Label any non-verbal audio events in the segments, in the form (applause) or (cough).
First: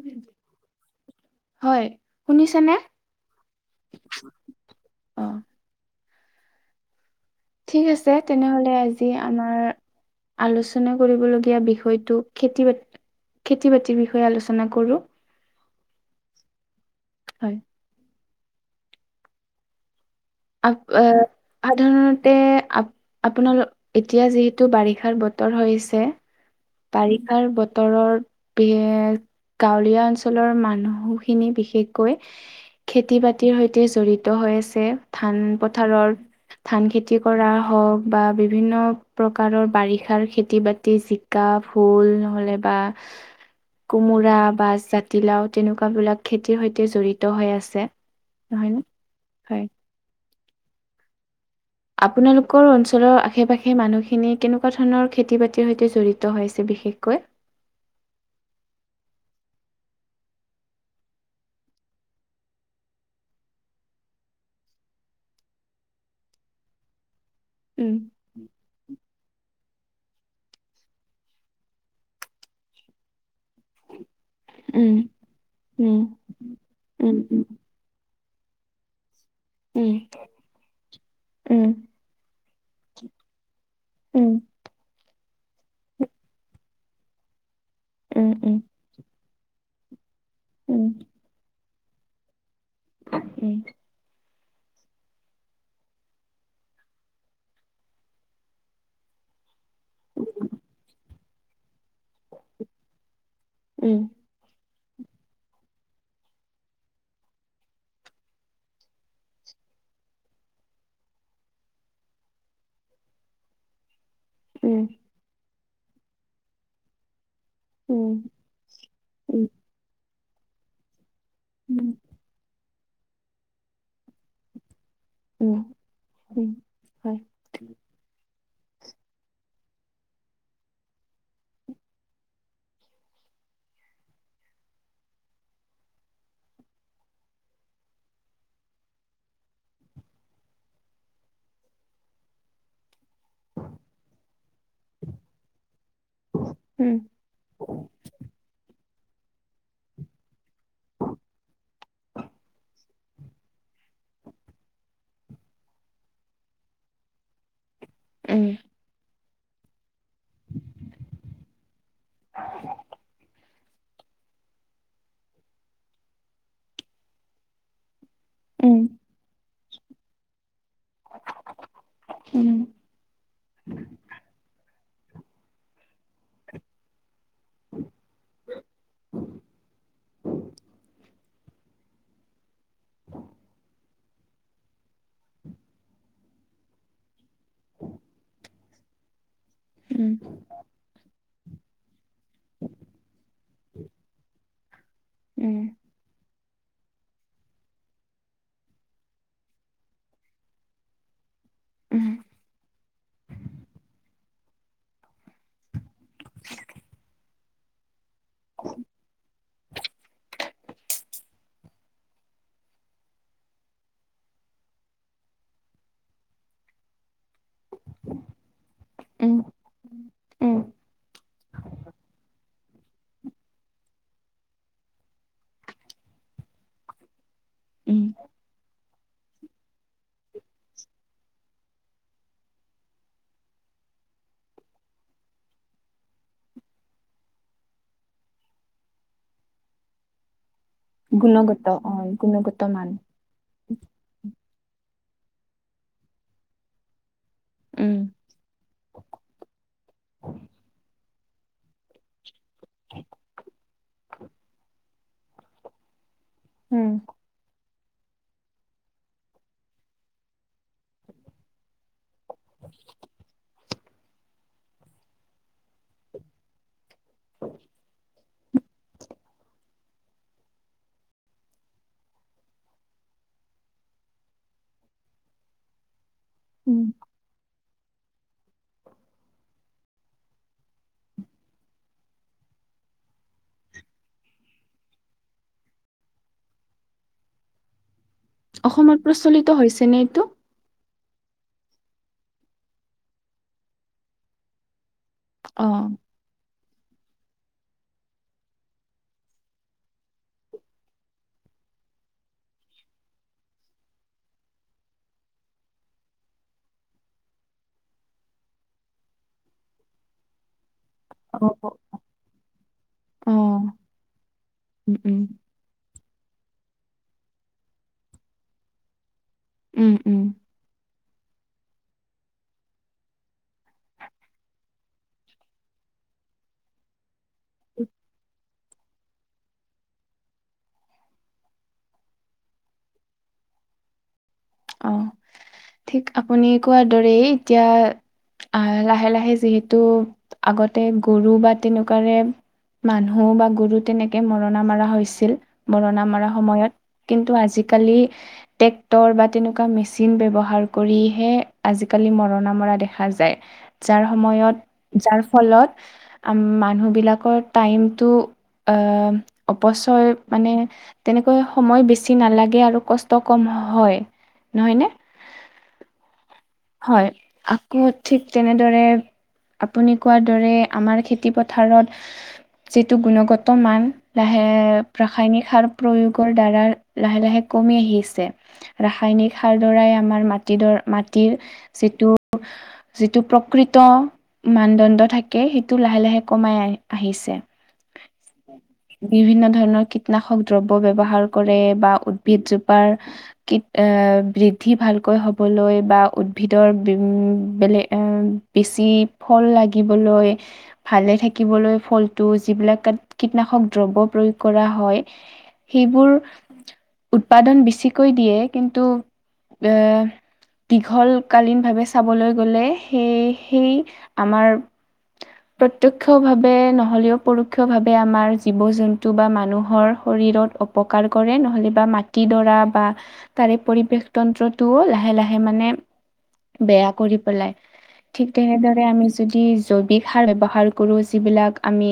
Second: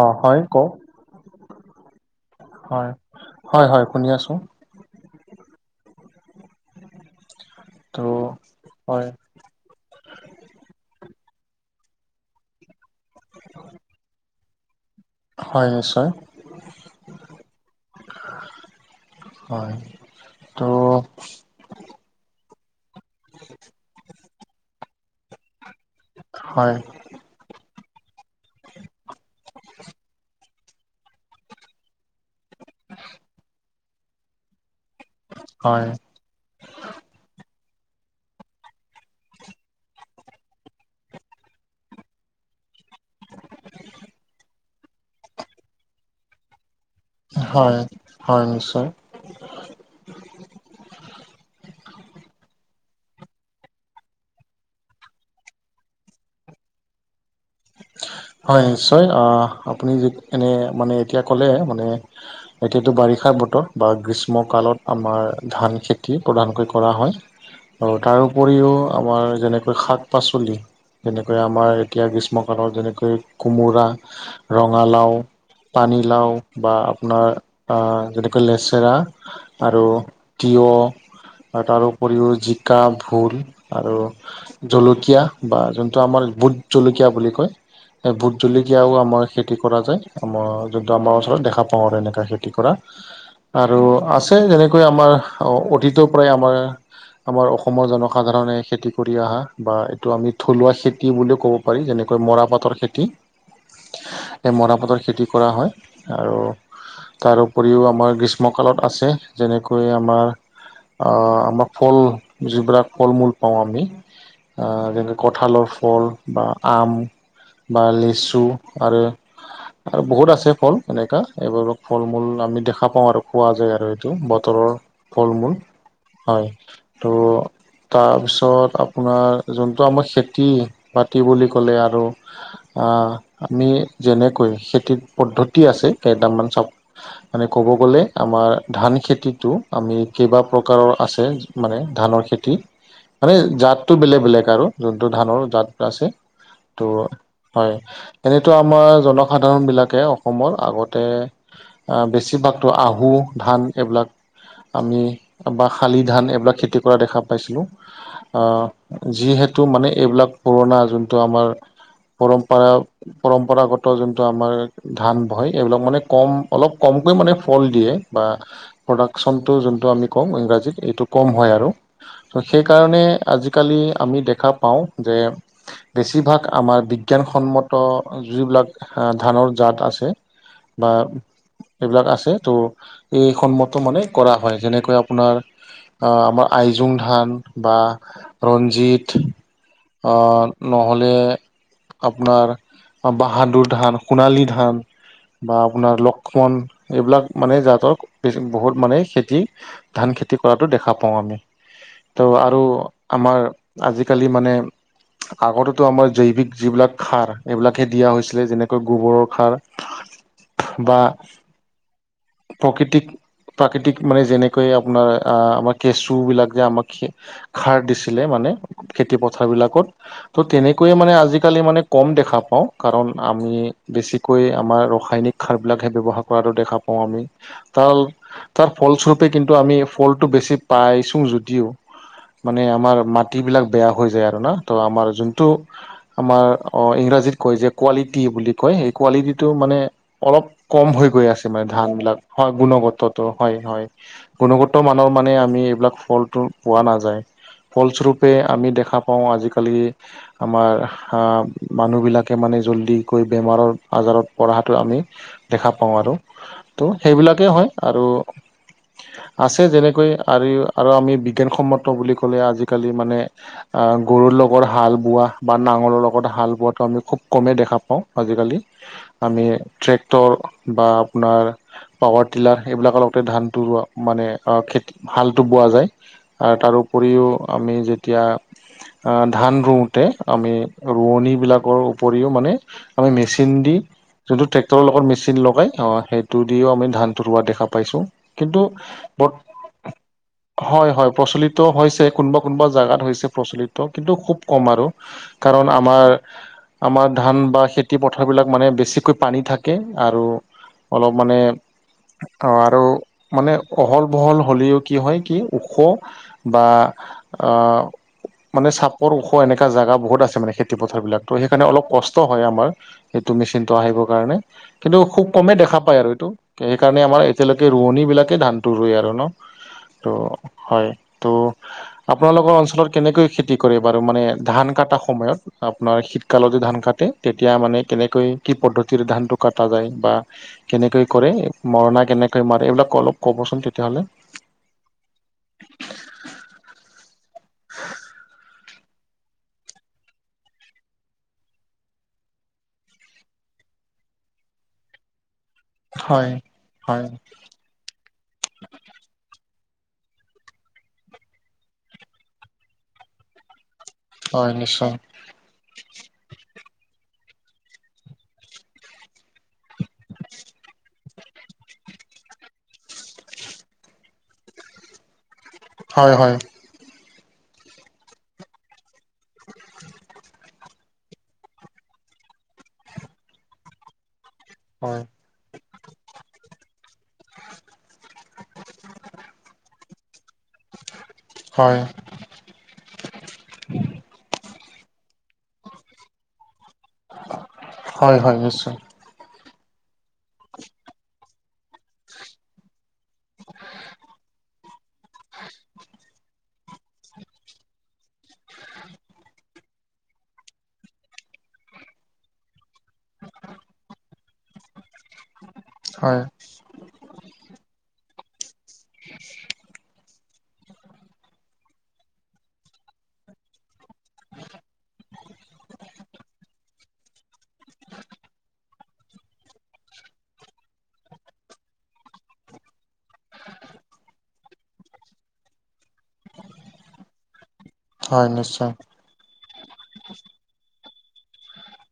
অ', হয় ক। হয় শুনিছে নে হয় হয় শুনি আছোঁ অ'। ঠিক ত' আছে তেনেহ'লে আজি। হয় আমাৰ আলোচনা কৰিবলগীয়া বিষয়টো খেতি-বাতি। খেতি-বাতিৰ বিষয়ে আলোচনা কৰোঁ। হয়, নিশ্চয়। (inaudible) হয়। (unintelligible) (inaudible) হয়। ত' আ (inaudible) সাধাৰণতে আ আপোনাৰ এতিয়া যিহেতু বাৰিষাৰ বত বতৰ হৈ আছে। (inaudible) হয়। (inaudible) বাৰিষাৰ বতৰত (inaudible) গাঁৱলীয়া অঞ্চলৰ মানুহখিনি বিশেষ কৈ খেতি-বাতিৰ সৈতে জড়িত হৈ আছে ধান হয় পথাৰৰ (inaudible) ধান খেতি কৰা হওক বা বিভিন্ন প্ৰকাৰৰ বাৰিষাৰ খেতি-বাতি যি (inaudible) জিকা, ভোল নহলে বা কোমোৰা বা জাতিলাও তেনেকুৱা বিলাক (inaudible) খেতিৰ সৈতে জড়িত হৈ হয় আছে হয় নহয় নে নিশ্চয় হয় (inaudible) আপোনালোকৰ অঞ্চলৰ আশে-পাশে মানুহখিনি কেনেকুৱা ধৰণৰ খেতি-বাতিৰ সৈতে জড়িত হৈছে বিশেষকৈ? (unintelligible) হয়, নিশ্চয়। অহ (inaudible) আপুনি এনে মানে এতিয়া ক'লে মানে এতিয়াতো বাৰিষা বতৰ বা গ্ৰীষ্মকালত আমাৰ ধান খেতি প্ৰধানকৈ কৰা হয়। (inaudible) (inaudible) আৰু উম তাৰো উপৰিও আমাৰ যেনেকৈ শাক-পাচলি যেনেকৈ আমাৰ এতিয়া গ্ৰীষ্মক (inaudible) (inaudible) যেনেকৈ কোমোৰা উম ৰঙালাও, উম পানীলাও বা উম আপোনাৰ (inaudible) (inaudible) যেনেকৈ লেচেৰা আৰু উম তিয়হ আৰু উম তাৰো উপৰিও জিকা, ভোল আৰু উম (inaudible) জলকীয়া বা যোনটো আমাৰ ভুট জলকীয়া বুলি (inaudible) (inaudible) উম ভোট উম জলকীয়াও আমাৰ খেতি কৰা যায়। আমাৰ উম যোনটো আমাৰ ওচৰত দেখা পাওঁ আৰু এনেকা খেতি কৰা উম আৰু আছ (inaudible) (inaudible) যেনেকৈ আমাৰ অতীতৰ পৰাই আমাৰ আমাৰ অসমৰ জনসাধাৰণে খেতি কৰি অহা (inaudible) বা এইটো আমি থলুৱা খেতি বুলিও ক'ব পাৰি যেনেকৈ মৰাপাটৰ খেতি। (inaudible) উম। (inaudible) এই মৰাপাটৰ খেতি কৰা হয় আৰু (inaudible) তাৰ উপৰিও আমাৰ গ্ৰীষ্মকালত আছে যেনেকৈ আমাৰ (inaudible) আহ আমাক ফল যিবিলাক ফল-মূল পাওঁ আমি (inaudible) উম (inaudible) যেনেকৈ কঁঠালৰ ফল বা আম বা উম লিচু উম আৰু-আৰু বহুত আছে ফল এনেকুৱা। (inaudible) এইবোৰক উম। ফল-মূল আমি দেখা পাওঁ আৰু খোৱা যায় আৰু এইটো বতৰৰ। (inaudible) উম, ফল-মূল উম, হয়। (inaudible) ত' হয়, তাৰপিছত আপোনাৰ যোনটো আমাৰ খেতি-বাতি বুলি (inaudible) ক'লে আৰু (inaudible) আহ আমি যেনেকৈ খেতিত পদ্ধতি আছে কেইটামান চব (inaudible) আমি ক'ব গ'লে আমাৰ ধান খেতিটো আমি কেইবা প্ৰকাৰৰ আছে। (inaudible) মানে ধানৰ খেতি। মানে জাতটো বেলেগ-বেলেগ আৰু যোনটো ধানৰ জাত আছে। (inaudible) ত উম, হয়। এনেতো আমাৰ জনসাধাৰণ বিলাকে অসমৰ আগতে (inaudible) (inaudible) বেছিভাগতো আহু ধান এইবিলাক আমি বা শালি ধান এইবিলাক খেতি কৰা দেখা পাইছিলোঁ। (inaudible) উম, আহ যিহেতু মানে এইবিলাক পুৰণা যোন (inaudible) টো আমাৰ পৰম্পৰা-পৰম্পৰাগত (inaudible) (inaudible) যোনটো আমাৰ ধান হয় এইবিলাক মানে কম অলপ কমকৈ মানে ফল দিয়ে বা উম তোমাক চনতো যোনটো আমি কওঁ ইংৰাজীত এইটো কম হয় আৰু ত উম, সেইকাৰণে আজিকালি আমি দেখা পাওঁ যে। বেছিভাগ আমাৰ বি বিজ্ঞানসন্মত যিবিলাক ধানৰ জাত আছে বা এইবিলাক আছে ত' এই সন্মতো মানে কৰা হয় যেনেকৈ আপোনাৰ। আহ আমাৰ আইজুং ধান বা ৰঞ্জিত। উম, অহ নহ'লে আপোনাৰ বাহাদুৰ ধান সোণালী ধান উম, উম, বা আপোনাৰ ল ক্ষমন এইবিলাক মানে জাতৰ বেছি বহুত মানে খেতি। ধান খেতি কৰাতো দেখা পাওঁ আমি। ত' আৰু আমাৰ আজিকালি মানে। আগতেতো আমাৰ জৈৱিক যিবিলাক খাৰ এইবিলাকহে দিয়া হৈছিলে যেনেকৈ গোবৰৰ খাৰ। বা বা প্ৰকৃতিক। প্ৰাকৃতিক মানে যেনেকৈ আপোনাৰ আ আমাৰ কেঁচুবিলাক যে আমাক। খাৰ দিছিলে মানে খেতি উম, পথাৰ বিলাকত। ত' উম, তেনেকৈয়ে মানে আজিকালি মানে কম দেখা পাওঁ কাৰণ আমি। বেছিকৈ আমাৰ ৰাসায়নিক সাৰ বিলাকহে ব্যৱহাৰ কৰাতো দেখা পাওঁ আমি তাৰ উম, তাৰ। ফলস্বৰূপে কিন্তু আমি ফলটো বেছি পাইছোঁ যদিও মানে আমাৰ মাটিবিলাক বেয়া হৈ যায় আৰু না ত' আমাৰ যোনটো। আমাৰ অহ ইংৰাজীত কয় যে কোৱালিটি বুলি কয় এই কোৱালিটিটো মানে। অলপ কম হৈ গৈ আছে গুণগত মানে ধান অ', বিলাক হয় মান। গুণগত। ত হয় হয় গুণগত মানৰ মানে আমি এইবিলাক ফলটো পোৱা নাযায়। উম। ফলস্বৰূপে আমি দেখা পাওঁ আজিকালি আমাৰ হাহঁ মানুহবিলাক কে মানে জল্ডিকৈ বেমাৰৰ আজাৰত পৰাটো আমি দেখা পাওঁ আৰু উম, ত' সেইবিলাকেই হয় আৰু আছে যেনেকৈ আৰু আৰু আমি বিজ্ঞানসন্মত বুলি ক'লে আজিকালি মানে। অহ গৰুৰ লগ। লগৰ হাল বোৱা বা নাঙলৰ লগত হাল বোৱাটো আমি খুব কমেই দেখা পাওঁ আজিকালি। আমি ট্ৰেক্টৰ বা আপোনাৰ। পাৱাৰ ডিলাৰ এইবিলাকৰ লগতে ধানটো ৰোৱা মানে খেতি হালত বোৱা যায়। আৰু তাৰো উপৰিও আমি যেতিয়া। অ (unintelligible) অহ ধান ৰুওতে আমি ৰোৱনীবিলাকৰ উপৰিও মানে আমি মেচিন দি। যোনটো ট্ৰেক্টৰৰ লগত মেচিন লগাই অহ সেইটো দিও আমি ধানটো ৰোৱা দেখা পাইছো। কিন্তু অসমত ব প্ৰচলিত হৈছেনে এইটো? হয় হয় প্ৰচলিত হৈছে কোনোবা কোনোবা জাগাত হৈছে প্ৰচলিত কিন্তু খুব কম আৰু। কাৰণ অ'। আমাৰ। আমাৰ ধান বা খেতি পথাৰ বিলাক মানে বেছিকৈ পানী থাকে আৰু। অলপ মানে অহ আৰু মানে অহল বহল হ'লেও কি হয় কি ওখ। বা অহ। মানে চাপৰ ওখ এনেকা জাগা বহুত আছে মানে খেতি পথাৰ বিলাক‌ তো সেইকাৰণে অ'। অলপ কষ্ট কষ্টত হয় আমাৰ সেইটো অ', মেচিনটো আহিবৰ কাৰণে। উম, কিন্তু উম, খুব কমেই দেখা পায় আৰু এইটো সেইকাৰণে আমাৰ এতিয়ালৈকে ৰোৱনী বিলাকে ধানটো ৰোৱে আৰু ন। উম, ত' উম, হয় ত' আপোনালোকৰ অঞ্চলত কেনেকৈ খতি খেতি কৰে বাৰু মানে ধান কটা সময়ত আপোনাৰ শীতকালত ধান কাটে তেতিয়া মানে কেনেকৈ কি পদ্ধতিৰে ধানতটো কটা যায় বা কেনেকৈ কৰে মৰণা কেনেকৈ মাৰে এইবিলাক অলপ ক'বচোন তেতিয়াহ'লে অ ঠিক আপুনি কোৱাৰ দৰেই এতিয়া আহ লাহে লাহে যিহেতু আগতে গৰু বা তেনেকুৱাৰে মানুহ বা গুৰু তেনেকে মৰণা মৰা হৈছিল মৰণা মৰা হয় সময়ত হয় কিন্তু আজিকালি টেক্টৰ বা তেনেকুৱা মেচিন ব্যৱহাৰ কৰিহে আজিকালি মৰণা মৰা দেখা যায় যাৰ হয় নিশ্চয় সময়ত যাৰ ফলত মানুহবিলাকৰ টাইমটো অপচয় মানে তেনেকৈ সময় বেছি নালাগে আৰু কষ্ট কম হয় নহয়নে হয় হয় হয় আকৌ ঠিক তেনেদৰে আপুনি কোৱাৰ দৰে আমাৰ খেতি পথাৰত যিটো গুণগত মান লাহে হয় ৰাসায়নিক সাৰ প্ৰয়োগৰ দ্বাৰা লাহে লাহে কমি আহিছে ৰাসায়নিক সাৰ দাৰাই আমাৰ মাটিডৰ মাটি (unintelligible) হয় যিটো যিটো প্ৰকৃত মানদণ্ড থাকে সেইটো লাহে লাহে কমাই আহ আহিছে হয় হয় নিশ্চয় বিভিন্ন ধৰণৰ কীটনাশক দ্ৰব্য ব্যৱহাৰ কৰে বা উ্ভিদজোপাৰ কি এ বৃদ্ধি ভালকৈ হ'বলৈ বা উদ্ভিদৰ উ মই বেলেগ এ বেছি ফল লাগিবলৈ ভালে থাকিবলৈ ফলটো যিবিলাক কীটনাশক দ্ৰব প্ৰয়োগ কৰা হয় সেইবোৰ হয় উৎপাদন বেছিকৈ দিয়ে কিন্তু এ দীঘলকালীনভাৱে চাবলৈ গ'লে সেই সেই আমাৰ প্ৰত্যয় ক্ষ ভাৱে নহলেও পৰোক্ষ ভাৱে আমাৰ জীৱ জন্তু বা মানুহৰ শৰীৰত অপকাৰ কৰে নহ'লে বা মাটিডৰা বা তাৰে পৰিৱেশ তন্ত্ৰতটোও লাহে লাহে হে মানে বেয়া কৰি পেলাই হয় ঠিক নিশ্চয় তেনেদৰে আমি যদি জৈৱিক সাৰ ব্যৱহাৰ কৰো যিবিলাক আমি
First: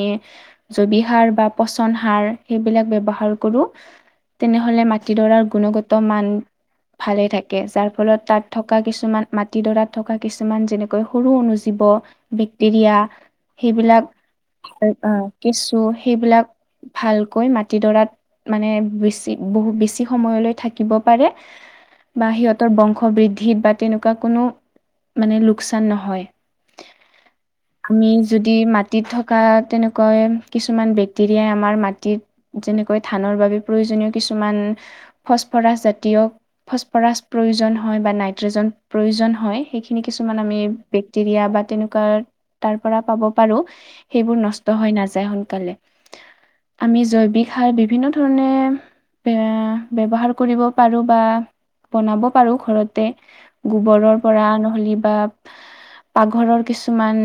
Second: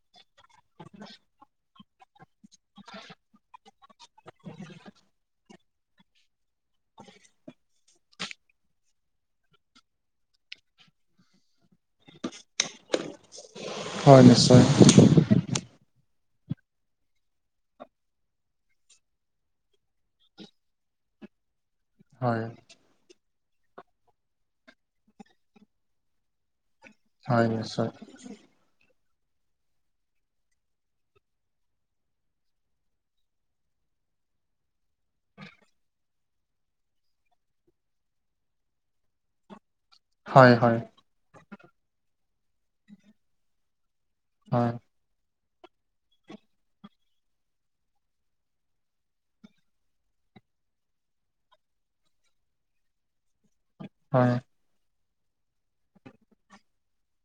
জৈৱিক সাৰ বা পচন সাৰ সেইবিলাক ব্যৱহাৰ কৰো তেনেহ'লে মাটিডৰাৰ গুণগত মান ভালেই থাকে যাৰ ফলত তাত থকা কিছুমান মাটিডৰাত থকা কিছুমান যেনেকৈ সৰু অনুজীৱ বেক্টেৰিয়া হয় নিশ্চয় সেইবিলাক কেঁচু সেইবিলাক ভালকৈ মাটিডৰাত মানে বেছি বহু বেছি সময়লৈ থাকিব পাৰে বা হয় সিহঁতৰ বংশ বৃদ্ধিত বা তেনেকুৱা কোনো মানে লোকচান নহয় হয় নিশ্চয় আমি যদি মা মাটিত থকা তেনেকুৱৈ কিছুমান বেক্টেৰিয়াই আমাৰ মাটিত যেনেকৈ ধানৰ বাবে প্ৰয়োজনীয় কিছুমান ফচফৰাছ জাতীয় ফচফৰাছ প্ৰয়োজন হয় হয় (unintelligible) ৰিয়া বা তেনেকুৱা তাৰ পৰা পাব পাৰো সেইবোৰ হয় নষ্ট হৈ নাযায় (unintelligible) আমি জৈৱিক সাৰ বিভিন্ন ধৰণে এ ব্যৱহাৰ কৰিব পাৰো বা বনাব পাৰো ঘৰতে গোবৰৰ হয় পৰা নহ'লে বা পাকঘৰৰ কিছুমান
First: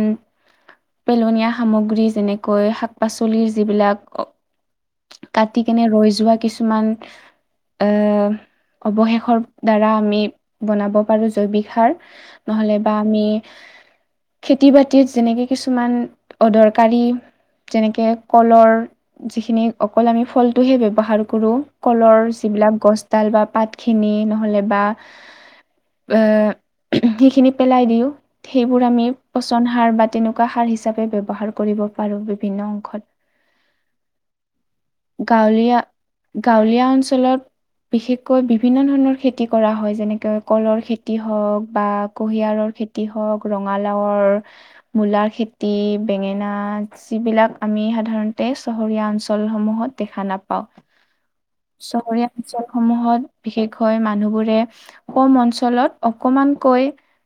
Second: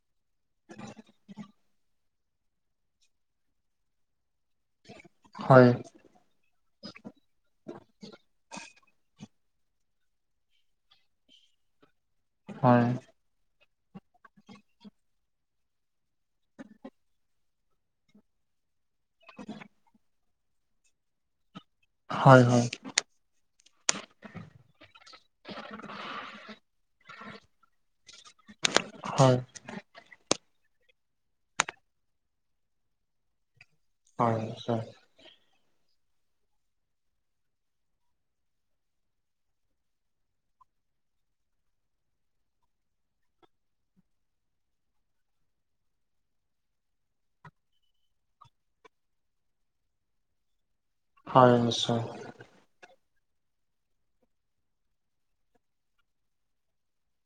পেলনীয়া সামগ্ৰী যেনেকৈ শাক পাচলিৰ যিবিলাক অ কাটি হয় কেনে ৰৈ যোৱা কিছুমান এ অৱশেষৰ দ্বাৰা আমি বনাব পাৰো জৈৱিক সাৰ নহলে হয় বা আমি খেতি-বাতিত যেনেকে কিছুমান অদৰকাৰী যেনেকে কলৰ, যিখিনি অকল আমি ফলটোহে ব্যৱহাৰ কৰোঁ। কলৰ হয় হয় যিবিলাক গছডাল বা পাতখিনি নহ'লে বা এ সিখিনি পেলাই দিওঁ, সেইবোৰ আমি হয় পচন সা সাৰ বা তেনেকুৱা সাৰ হিচাপে ব্যৱহাৰ কৰিব পাৰো বিভিন্ন অংশত হয় হয় গাঁৱলীয়া গাঁৱলীয়া অঞ্চলত বিশেষকৈ বিভিন্ন ধৰণৰ খেতি কৰা হয়। যেনেকৈ কলৰ খেতি হওঁক বা কুঁহিয়াৰৰ খেতি হওঁক, ৰঙালাওৰ, মূলা খেতি, বেঙেনা যিবিলাক আমি সাধাৰণতে চহৰীয়া অঞ্চলসমূহত দেখা নাপাওঁ, হয় নিশ্চয় চহৰীয়া অঞ্চলসমূহত বিশেষকৈ মানুহবোৰে কম অঞ্চলত অকমানকৈ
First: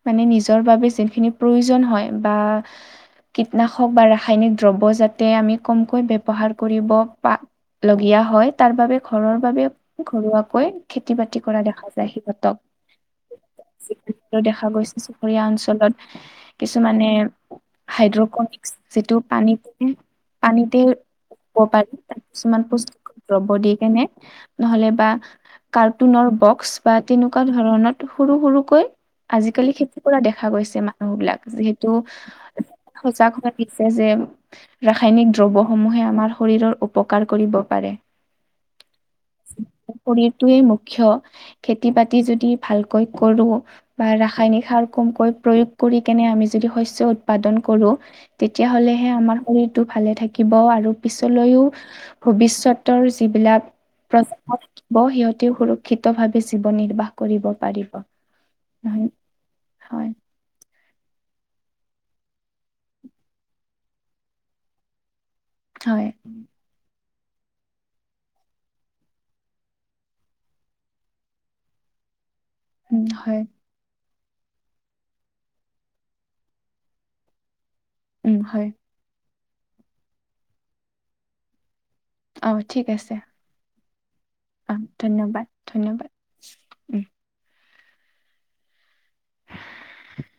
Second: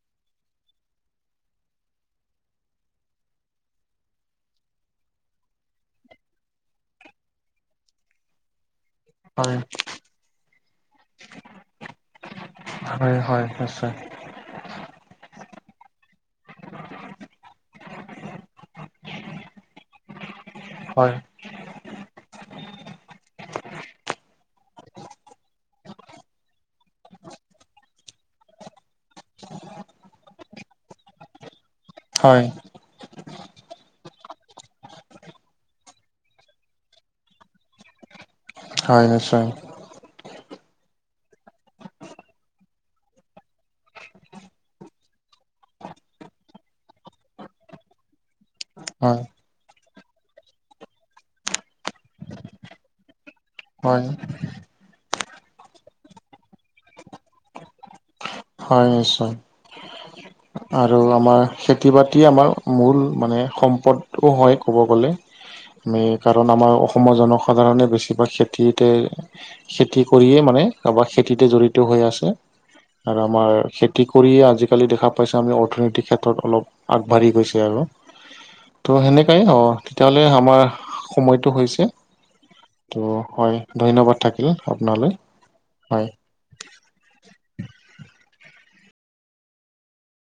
মানে নিজৰ বাবে যিখিনি প্ৰয়োজন হয় বা কীটনাশক বা ৰাসায়নিক দ্ৰব্য যাতে আমি কমকৈ ব্যৱহাৰ কৰিব পা লগীয়া হয়। তাৰ বাবে ঘৰৰ হয় বাবে ঘৰুৱাকৈ খেতি-বাতি কৰা দেখা যায় সিহঁতক। হয় হয় নিচয়। দেখা গৈছে চুবুৰীয়া অঞ্চলত কিছুমানে হাইড্ৰকনিক্স যিটো পানীকে, পানীতে হয় হব পাৰে কিছুমান বস্তু ল'ব দি কেনে নহ'লে বা কাৰ্টুনৰ বক্স বা তেনেকুৱা ধৰণত সৰু সৰুকৈ আজিকালি খেতি কৰা দেখা গৈছে মানুহ বিলাক, যিহেতু হয়। সজাগ হোৱা দেখচে যে ৰাসায়নিক দ্ৰব্যসমূহে আমাৰ শৰীৰৰ উপকাৰ কৰিব পাৰে। হয়, নিশ্চয় শৰীৰটোৱে মুখ্য, খেতি-বাতি যদি ভালকৈ কৰো বা ৰাসায়নিক সাৰ কমকৈ প্ৰয়োগ কৰি কেনে আমি যদি শস্য উৎপাদন কৰোঁ তেতিয়া হ'লেহে হয় আমাৰ শৰীৰটো ভালে থাকিব আৰু পিছলৈও ভৱিষ্যতৰ যিবিলাক হয় পজা থাকিব সিহঁতেও সুৰক্ষিত ভাৱে জীৱন-নিৰ্বাহ কৰিব পাৰিব হয় নিশ্চয়। হয় আৰু আমাৰ খেতি-বাতি আমাৰ মূল মানে সম্পদও হয় ক'ব গ'লে (inaudible) মে সেইকাৰনে আমাৰ অসমৰ জনসাধাৰণে বেছিভাগ খেতিতে খেতি কৰিয়ে মানে কাবাৰ খেতিতে জড়িত হৈ আছে। উম আৰু হয় আমাৰ খেতি কৰিয়ে আজিকালি দেখা পাইচো আমি অৰ্থনৈতিক ক্ষেত্ৰত অলপ আগবাঢ়ি গৈছে আৰু উম হয় ত' সেনেকাই অ, তেতিয়াহ'লে আমাৰ সময়টো হৈছে অ' ঠিক ত' আছে হয় ধন্যবাদ থাকিল অ আপোনালৈ ধন্যবাদ হয়। ধন্যবাদ উম (unintelligible)